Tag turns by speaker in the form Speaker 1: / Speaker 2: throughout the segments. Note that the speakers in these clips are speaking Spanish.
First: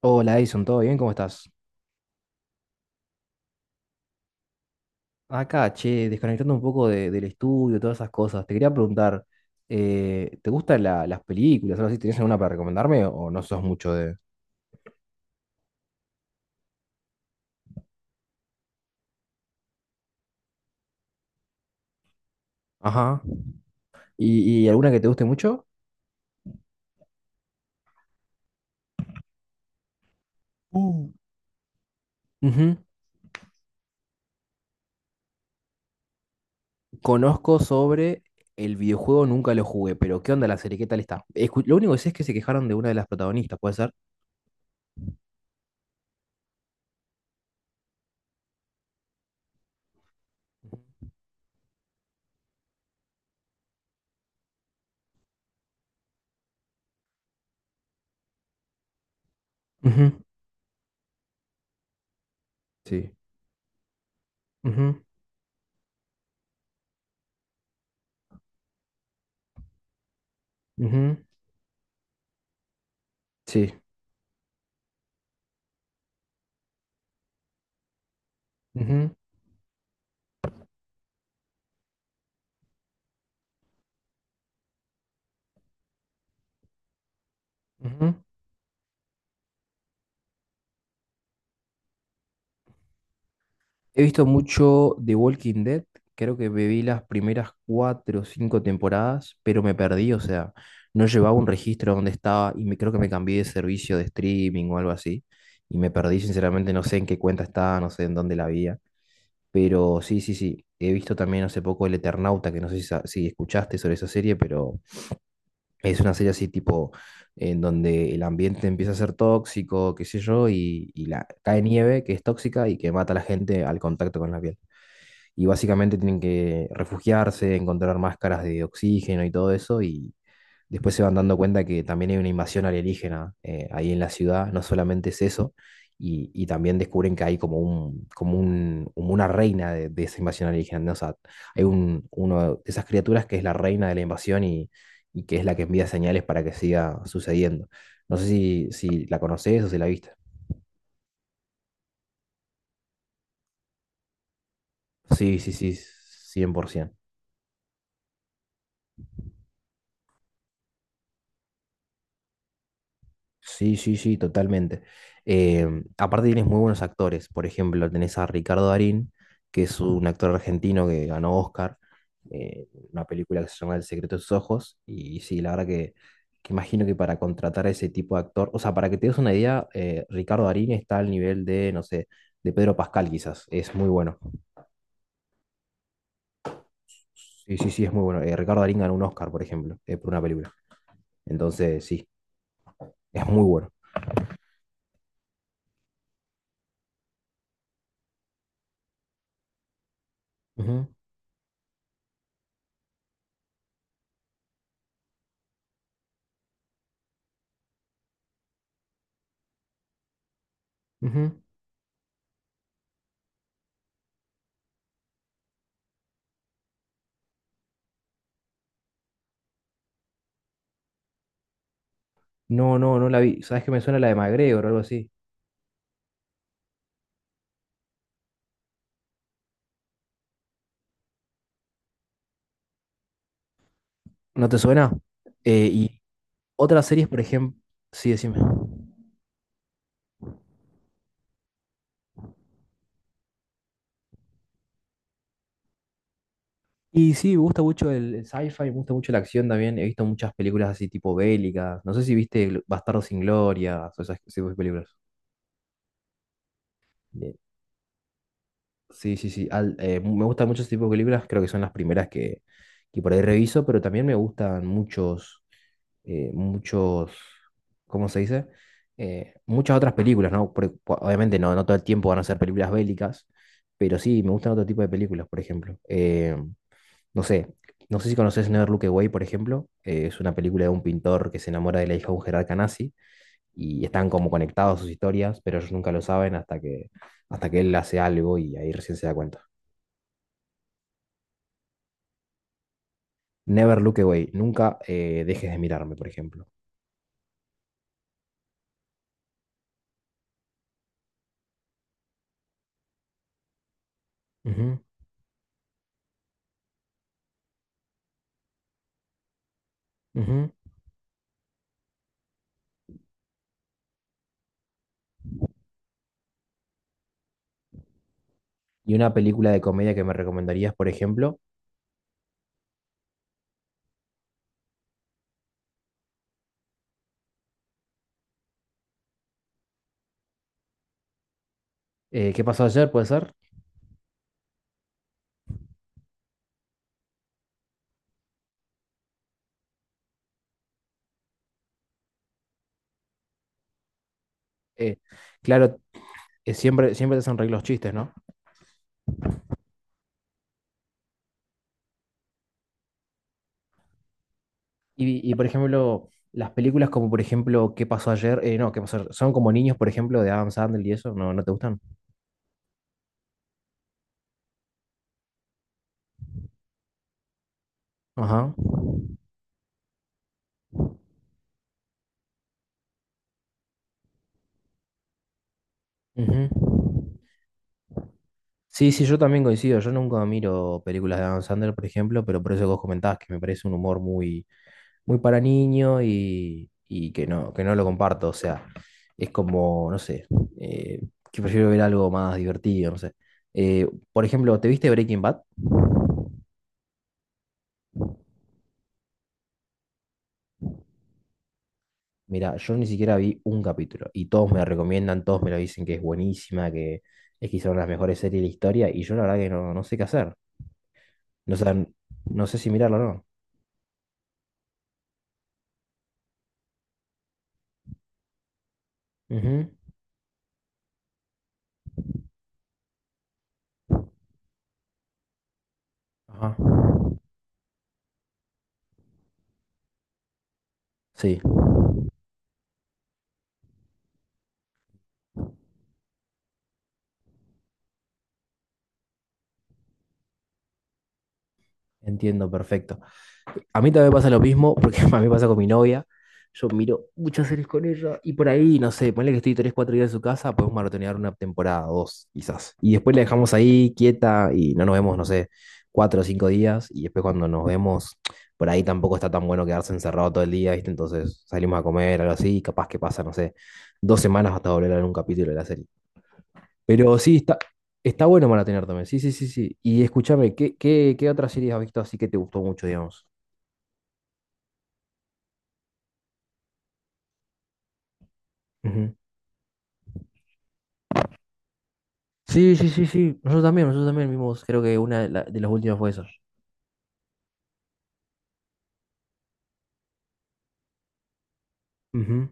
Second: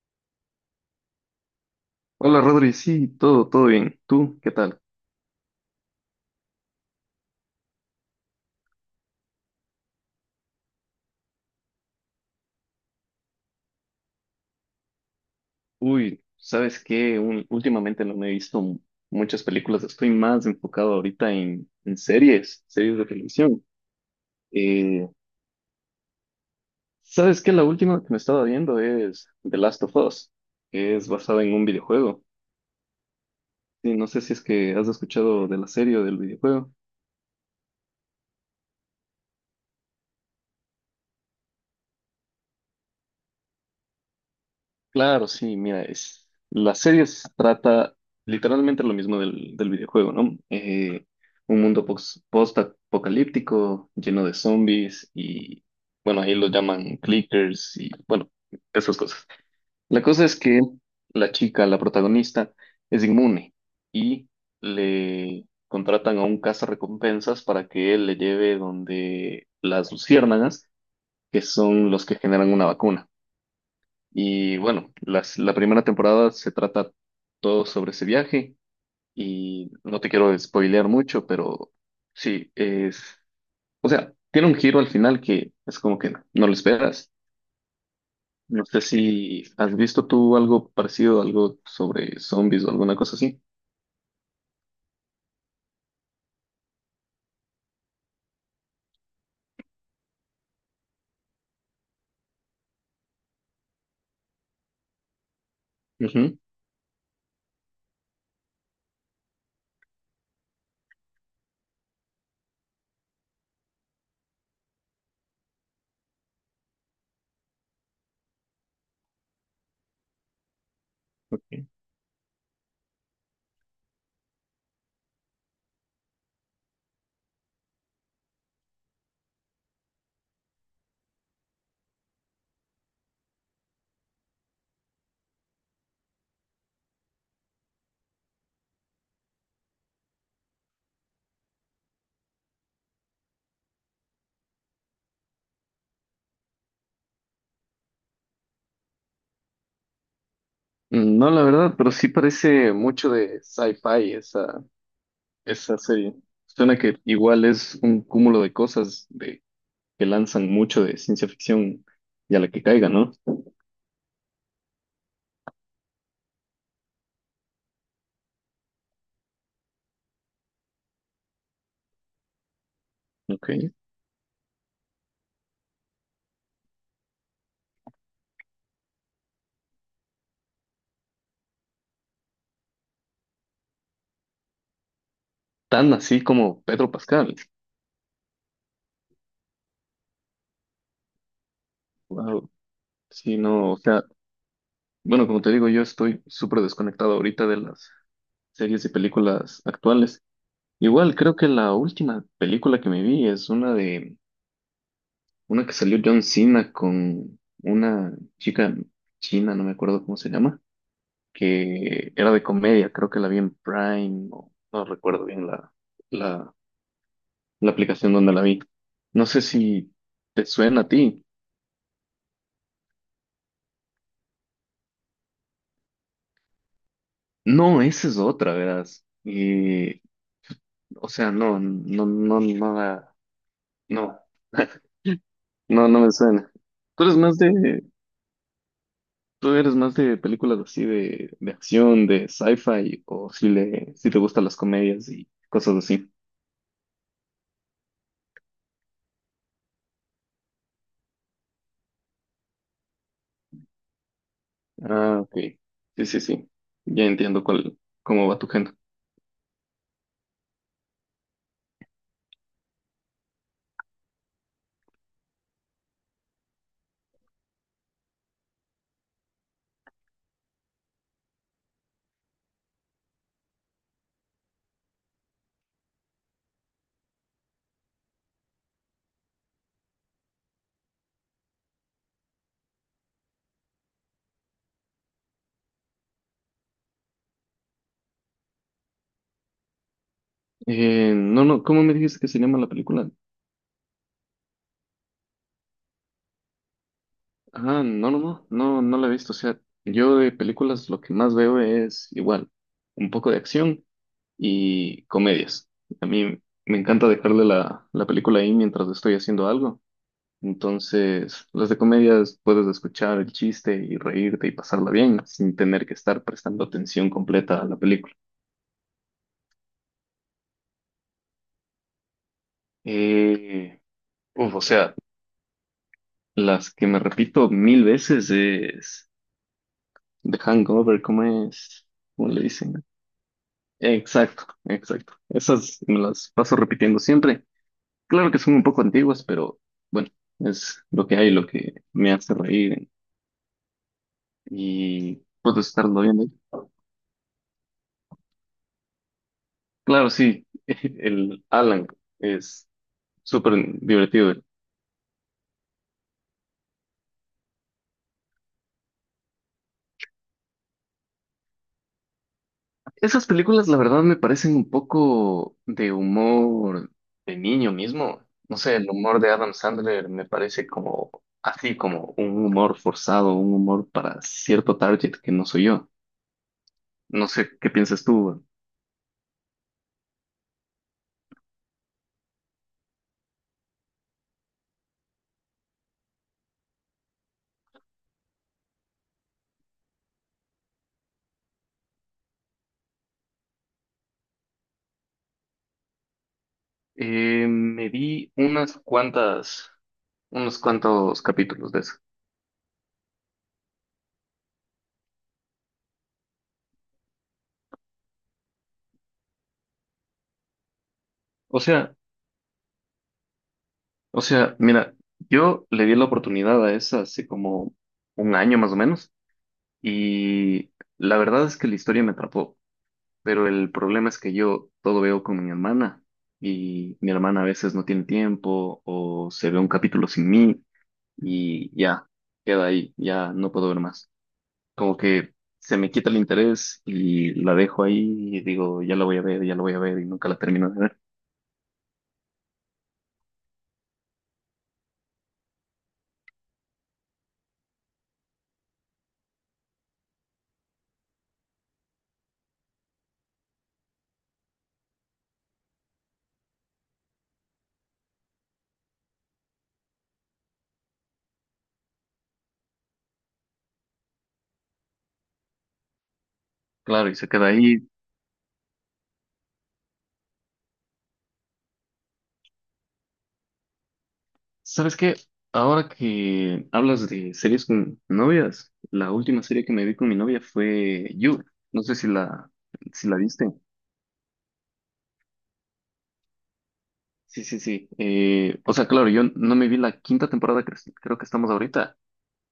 Speaker 1: Hola Edison, ¿todo bien? ¿Cómo estás?
Speaker 2: Hola Rodri, sí, todo bien. ¿Tú qué tal?
Speaker 1: Acá, che, desconectando un poco del estudio, todas esas cosas. Te quería preguntar, ¿te gustan las películas? ¿Algo así? ¿Tenés alguna para recomendarme o no sos mucho de...?
Speaker 2: Uy, ¿sabes qué? Últimamente no me he visto muchas películas, estoy más enfocado ahorita en series de
Speaker 1: Ajá.
Speaker 2: televisión.
Speaker 1: Y alguna que te
Speaker 2: Eh,
Speaker 1: guste mucho?
Speaker 2: ¿Sabes qué? La última que me estaba viendo es The Last of Us, que
Speaker 1: Uh.
Speaker 2: es basada en un videojuego.
Speaker 1: Ujú.
Speaker 2: Sí, no sé si es que has escuchado de la serie o del videojuego.
Speaker 1: Conozco sobre el videojuego, nunca lo jugué, pero ¿qué onda la serie? ¿Qué tal está? Lo único que sé es que se quejaron de una de las protagonistas, ¿puede ser?
Speaker 2: Claro, sí, mira, es, la serie se trata literalmente lo mismo del videojuego, ¿no? Un mundo post-apocalíptico, lleno de zombies y, bueno, ahí lo llaman clickers y, bueno, esas cosas. La
Speaker 1: Ujú.
Speaker 2: cosa es que la chica, la protagonista, es
Speaker 1: Sí.
Speaker 2: inmune y
Speaker 1: Ujú,
Speaker 2: le contratan a un cazarrecompensas para que él le lleve donde las luciérnagas,
Speaker 1: ujú.
Speaker 2: que son los que generan una vacuna.
Speaker 1: Sí.
Speaker 2: Y bueno, la primera temporada se trata todo sobre ese viaje
Speaker 1: Ujú,
Speaker 2: y no te quiero spoilear mucho, pero sí, es, o sea, tiene un giro al final que es como que no, lo esperas.
Speaker 1: ujú.
Speaker 2: No sé si has visto tú algo parecido, algo sobre zombies o alguna cosa así.
Speaker 1: He visto mucho The Walking Dead, creo que me vi las primeras cuatro o cinco temporadas, pero me perdí, o sea, no llevaba un registro donde estaba y me, creo que me cambié de servicio de streaming o algo así, y me perdí
Speaker 2: Ujú.
Speaker 1: sinceramente, no sé en qué cuenta estaba, no sé en dónde la había, pero sí, sí, sí, he visto también hace poco El Eternauta, que no sé si, si escuchaste sobre esa serie, pero es una serie así tipo en donde el ambiente empieza a ser tóxico, qué sé yo, y la, cae nieve que es tóxica y que mata a la gente al contacto con la piel y básicamente tienen que refugiarse, encontrar máscaras de oxígeno y todo eso, y después se van dando cuenta que también hay una invasión alienígena ahí en la ciudad, no solamente es eso, y también descubren que hay como una reina de esa invasión alienígena, ¿no? O sea, hay un, uno de esas criaturas que es la reina de la invasión y que es la que envía señales para que siga sucediendo. No sé si, si la conoces o si la viste.
Speaker 2: No, la verdad, pero sí parece mucho de sci-fi esa,
Speaker 1: Sí, sí, sí,
Speaker 2: esa serie. Suena
Speaker 1: 100%.
Speaker 2: que igual es un cúmulo de cosas, que lanzan mucho de ciencia ficción y a la que caiga, ¿no?
Speaker 1: Sí, sí, sí, totalmente. Em, aparte tienes muy buenos actores. Por ejemplo, tenés a Ricardo Darín, que es un actor argentino que ganó Oscar, una película que se
Speaker 2: Ok.
Speaker 1: llama El secreto de sus ojos. Y sí, la verdad que imagino que para contratar a ese tipo de actor, o sea, para que te des una idea, Ricardo Darín está al nivel de, no sé, de Pedro Pascal quizás. Es muy bueno.
Speaker 2: Tan así como Pedro Pascal.
Speaker 1: Sí, sí, sí, es muy bueno. Ricardo Darín ganó un Oscar, por ejemplo, por una película. Entonces, sí,
Speaker 2: Wow.
Speaker 1: es
Speaker 2: Sí,
Speaker 1: muy bueno.
Speaker 2: no, o sea, bueno, como te digo, yo estoy súper desconectado ahorita de las series y películas actuales.
Speaker 1: Ujú,
Speaker 2: Igual, creo que la última película que me vi es una de, una que salió John Cena con una chica china, no me acuerdo cómo se llama,
Speaker 1: ujú.
Speaker 2: que era de comedia, creo que la vi en Prime, o no recuerdo bien la la aplicación donde la vi. No sé si te suena a ti.
Speaker 1: No, no, no la vi. ¿Sabes que me suena la de MacGregor o algo así?
Speaker 2: No, esa es otra, verás. Y, o sea, no, no, no, nada, no,
Speaker 1: ¿No te suena?
Speaker 2: no,
Speaker 1: Y
Speaker 2: no me suena.
Speaker 1: otras
Speaker 2: Tú
Speaker 1: series,
Speaker 2: eres
Speaker 1: por
Speaker 2: más
Speaker 1: ejemplo.
Speaker 2: de,
Speaker 1: Sí, decime.
Speaker 2: tú eres más de películas así de acción, de sci-fi, o si le, si te gustan las comedias y cosas así.
Speaker 1: Y sí, me gusta mucho el sci-fi, me gusta mucho la acción también. He visto muchas películas así tipo bélicas. No sé si viste Bastardos sin Gloria o esas ese tipo de películas.
Speaker 2: Ah, ok. Sí, sí, sí. Ya
Speaker 1: Bien.
Speaker 2: entiendo cómo va tu género.
Speaker 1: Sí, sí, sí. Me gustan muchos tipos de películas. Creo que son las primeras que por ahí reviso, pero también me gustan muchos. eh, muchos, ¿Cómo se dice? Muchas otras películas, ¿no? Porque, obviamente no, no todo el tiempo van a ser películas bélicas, pero sí, me gustan otro tipo de películas, por ejemplo. No sé, no sé si conoces Never Look Away, por ejemplo. Es una película de un pintor que se enamora de la hija de un jerarca nazi y están como conectados sus historias, pero ellos nunca lo saben hasta que él hace algo y ahí recién se da cuenta.
Speaker 2: No, no, ¿cómo me dijiste que se llama la película?
Speaker 1: Never Look Away, nunca dejes de mirarme, por ejemplo.
Speaker 2: Ah, no, no, no, no, no la he visto. O sea, yo de películas lo que más veo es igual, un poco de acción
Speaker 1: Ujú,
Speaker 2: y comedias. A mí me encanta dejarle la película ahí mientras estoy haciendo algo.
Speaker 1: ujú.
Speaker 2: Entonces, las de comedias puedes escuchar el chiste y reírte y pasarla bien sin tener que estar prestando atención completa a la película.
Speaker 1: Y una película de comedia que me recomendarías, por ejemplo,
Speaker 2: Eh, uf, o sea, las que me repito mil veces es The Hangover, ¿cómo es? ¿Cómo le
Speaker 1: ¿Qué pasó
Speaker 2: dicen?
Speaker 1: ayer? ¿Puede ser?
Speaker 2: Exacto, exacto. Esas me las paso repitiendo siempre. Claro que son un poco antiguas, pero bueno, es lo que hay, lo que me hace reír
Speaker 1: Eh,
Speaker 2: y puedo
Speaker 1: claro,
Speaker 2: estarlo viendo.
Speaker 1: siempre te hacen reír los chistes, ¿no?
Speaker 2: Claro, sí, el Alan es súper divertido.
Speaker 1: Y, por ejemplo, las películas como, por ejemplo, ¿Qué pasó ayer? No, ¿Qué pasó ayer? Son como niños, por ejemplo, de Adam Sandler y eso, ¿no, no te gustan?
Speaker 2: Esas películas, la verdad, me parecen un poco de humor de niño mismo.
Speaker 1: Ajá.
Speaker 2: No sé, el humor de Adam Sandler me parece como así, como un humor forzado, un humor para cierto target que no soy yo.
Speaker 1: Ujú.
Speaker 2: No sé qué piensas tú.
Speaker 1: Sí, sí, yo también coincido. Yo nunca miro películas de Adam Sandler, por ejemplo, pero por eso que vos comentabas que me parece un humor muy, muy para niño y que no lo comparto. O sea, es como, no sé, eh, que prefiero ver algo más divertido, no sé. Eh, por ejemplo, ¿te viste Breaking Bad?
Speaker 2: Me vi unos cuantos capítulos de eso.
Speaker 1: Mira, yo ni siquiera vi un capítulo y todos me la recomiendan, todos me lo dicen que es buenísima, que es quizá una de las mejores series de la historia y yo la verdad que no, no sé qué hacer. No
Speaker 2: O
Speaker 1: sé,
Speaker 2: sea,
Speaker 1: no sé si mirarlo o no.
Speaker 2: o sea, mira, yo le di la oportunidad a esa hace como un año más o menos
Speaker 1: Ujú.
Speaker 2: y la verdad es que la historia me atrapó, pero el problema es que yo todo veo con mi hermana
Speaker 1: Ajá.
Speaker 2: y mi hermana a veces no tiene tiempo o se ve un capítulo sin mí
Speaker 1: Sí,
Speaker 2: y ya, queda ahí, ya no puedo ver más. Como que se me quita el interés y la dejo ahí y digo, ya la voy a ver, ya la voy a ver y nunca la termino de ver.
Speaker 1: entiendo, perfecto. A mí también me pasa lo mismo, porque a mí me pasa con mi novia. Yo miro muchas series con ella y por ahí, no sé, ponle que estoy 3 4 días en su casa, podemos maratonear una temporada, dos, quizás. Y después la dejamos ahí quieta y no nos vemos, no sé, 4 o 5 días. Y después cuando nos vemos, por ahí tampoco está tan bueno quedarse encerrado todo el día, ¿viste? Entonces salimos a comer, algo así, y capaz que pasa, no sé, dos semanas hasta volver a ver un capítulo de la serie.
Speaker 2: Claro, y
Speaker 1: Pero
Speaker 2: se
Speaker 1: sí,
Speaker 2: queda
Speaker 1: está,
Speaker 2: ahí.
Speaker 1: está bueno maratonear también, sí, sí, sí, sí. Y escúchame, ¿qué, qué, qué otra serie has visto así que te gustó mucho, digamos?
Speaker 2: ¿Sabes qué? Ahora que hablas de series con novias, la última serie que me vi con mi novia fue You. No sé si
Speaker 1: Sí, sí, sí,
Speaker 2: si la
Speaker 1: sí.
Speaker 2: viste.
Speaker 1: Nosotros también vimos, creo que una de, de las últimas fue esa.
Speaker 2: Sí, sí, sí. O sea, claro, yo no me vi la quinta temporada creo que estamos ahorita,
Speaker 1: Ujú.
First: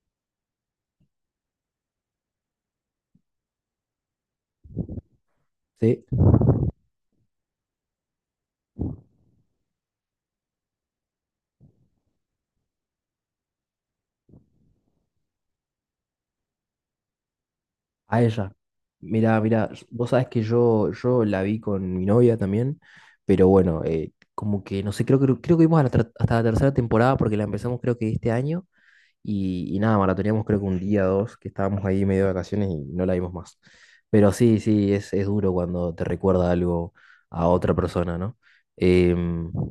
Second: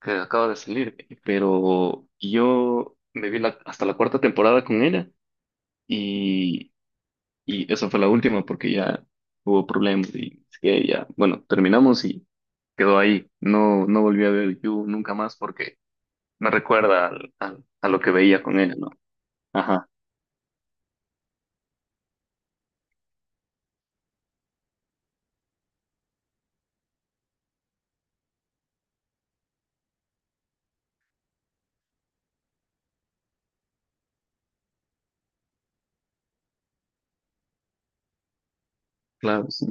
Speaker 2: que acaba de salir, pero yo me vi la, hasta la cuarta temporada con ella.
Speaker 1: Sí,
Speaker 2: Y esa fue la última porque ya hubo problemas y es que ya, bueno, terminamos y quedó ahí. No, no volví a ver You nunca más porque me recuerda a lo que
Speaker 1: a
Speaker 2: veía
Speaker 1: ella.
Speaker 2: con ella, ¿no?
Speaker 1: Mirá, mirá,
Speaker 2: Ajá,
Speaker 1: vos sabés que yo la vi con mi novia también, pero bueno, como que no sé, creo que vimos a hasta la 3.ª temporada porque la empezamos creo que este año. Y nada, maratoneamos creo que un día dos, que estábamos ahí medio de vacaciones y no la vimos más. Pero sí, sí, es duro cuando te recuerda algo a otra persona, ¿no? Em,
Speaker 2: claro, sí.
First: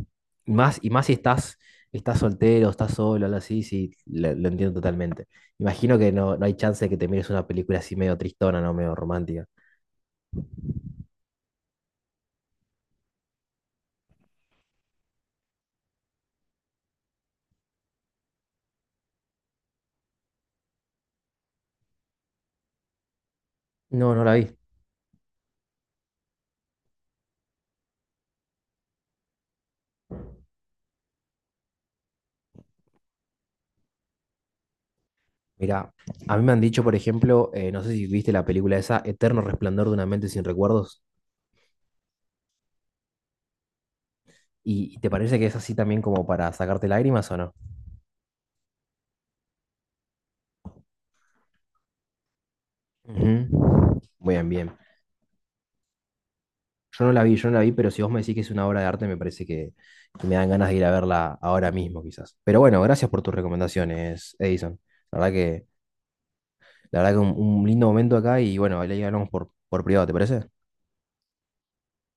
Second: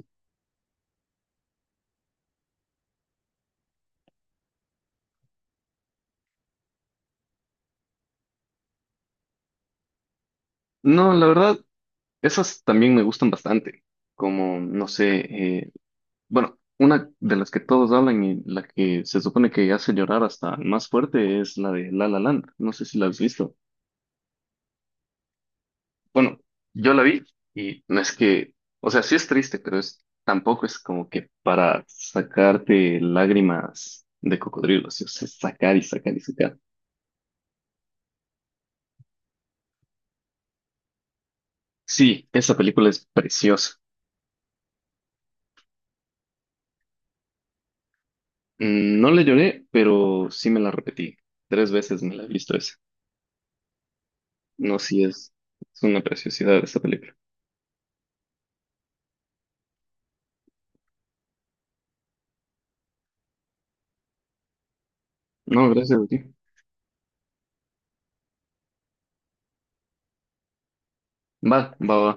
Speaker 1: Más, y más si estás, estás soltero, estás solo, algo así, sí, lo entiendo totalmente. Imagino que no, no hay chance de que te mires una película así medio tristona, ¿no? Medio romántica.
Speaker 2: No, la verdad, esas también me gustan bastante. Como, no sé, eh, bueno, una de las que todos hablan y la que se supone que hace llorar hasta el más fuerte es la de La La Land. No sé si la has visto.
Speaker 1: No, no la vi.
Speaker 2: Bueno, yo la vi y no es que, o sea, sí es triste, pero es, tampoco es como que para sacarte lágrimas de cocodrilo, sí, o sea, sacar y
Speaker 1: Mira,
Speaker 2: sacar y
Speaker 1: a mí me
Speaker 2: sacar.
Speaker 1: han dicho, por ejemplo, no sé si viste la película esa, Eterno Resplandor de una mente sin recuerdos,
Speaker 2: Sí, esa película es preciosa.
Speaker 1: ¿y y te parece que es así también como para sacarte lágrimas o no?
Speaker 2: Mm, no le lloré, pero sí me la repetí. Tres veces me la he visto esa.
Speaker 1: Ujú. Bien, bien.
Speaker 2: No, sí es una preciosidad esa
Speaker 1: Yo no
Speaker 2: película.
Speaker 1: la vi, yo no la vi, pero si vos me decís que es una obra de arte, me parece que me dan ganas de ir a verla ahora mismo, quizás. Pero bueno, gracias por tus recomendaciones, Edison. La verdad que,
Speaker 2: No, gracias a ti.
Speaker 1: la verdad que un lindo momento acá y bueno, ahí hablamos por privado, ¿te parece?
Speaker 2: Va, va, va.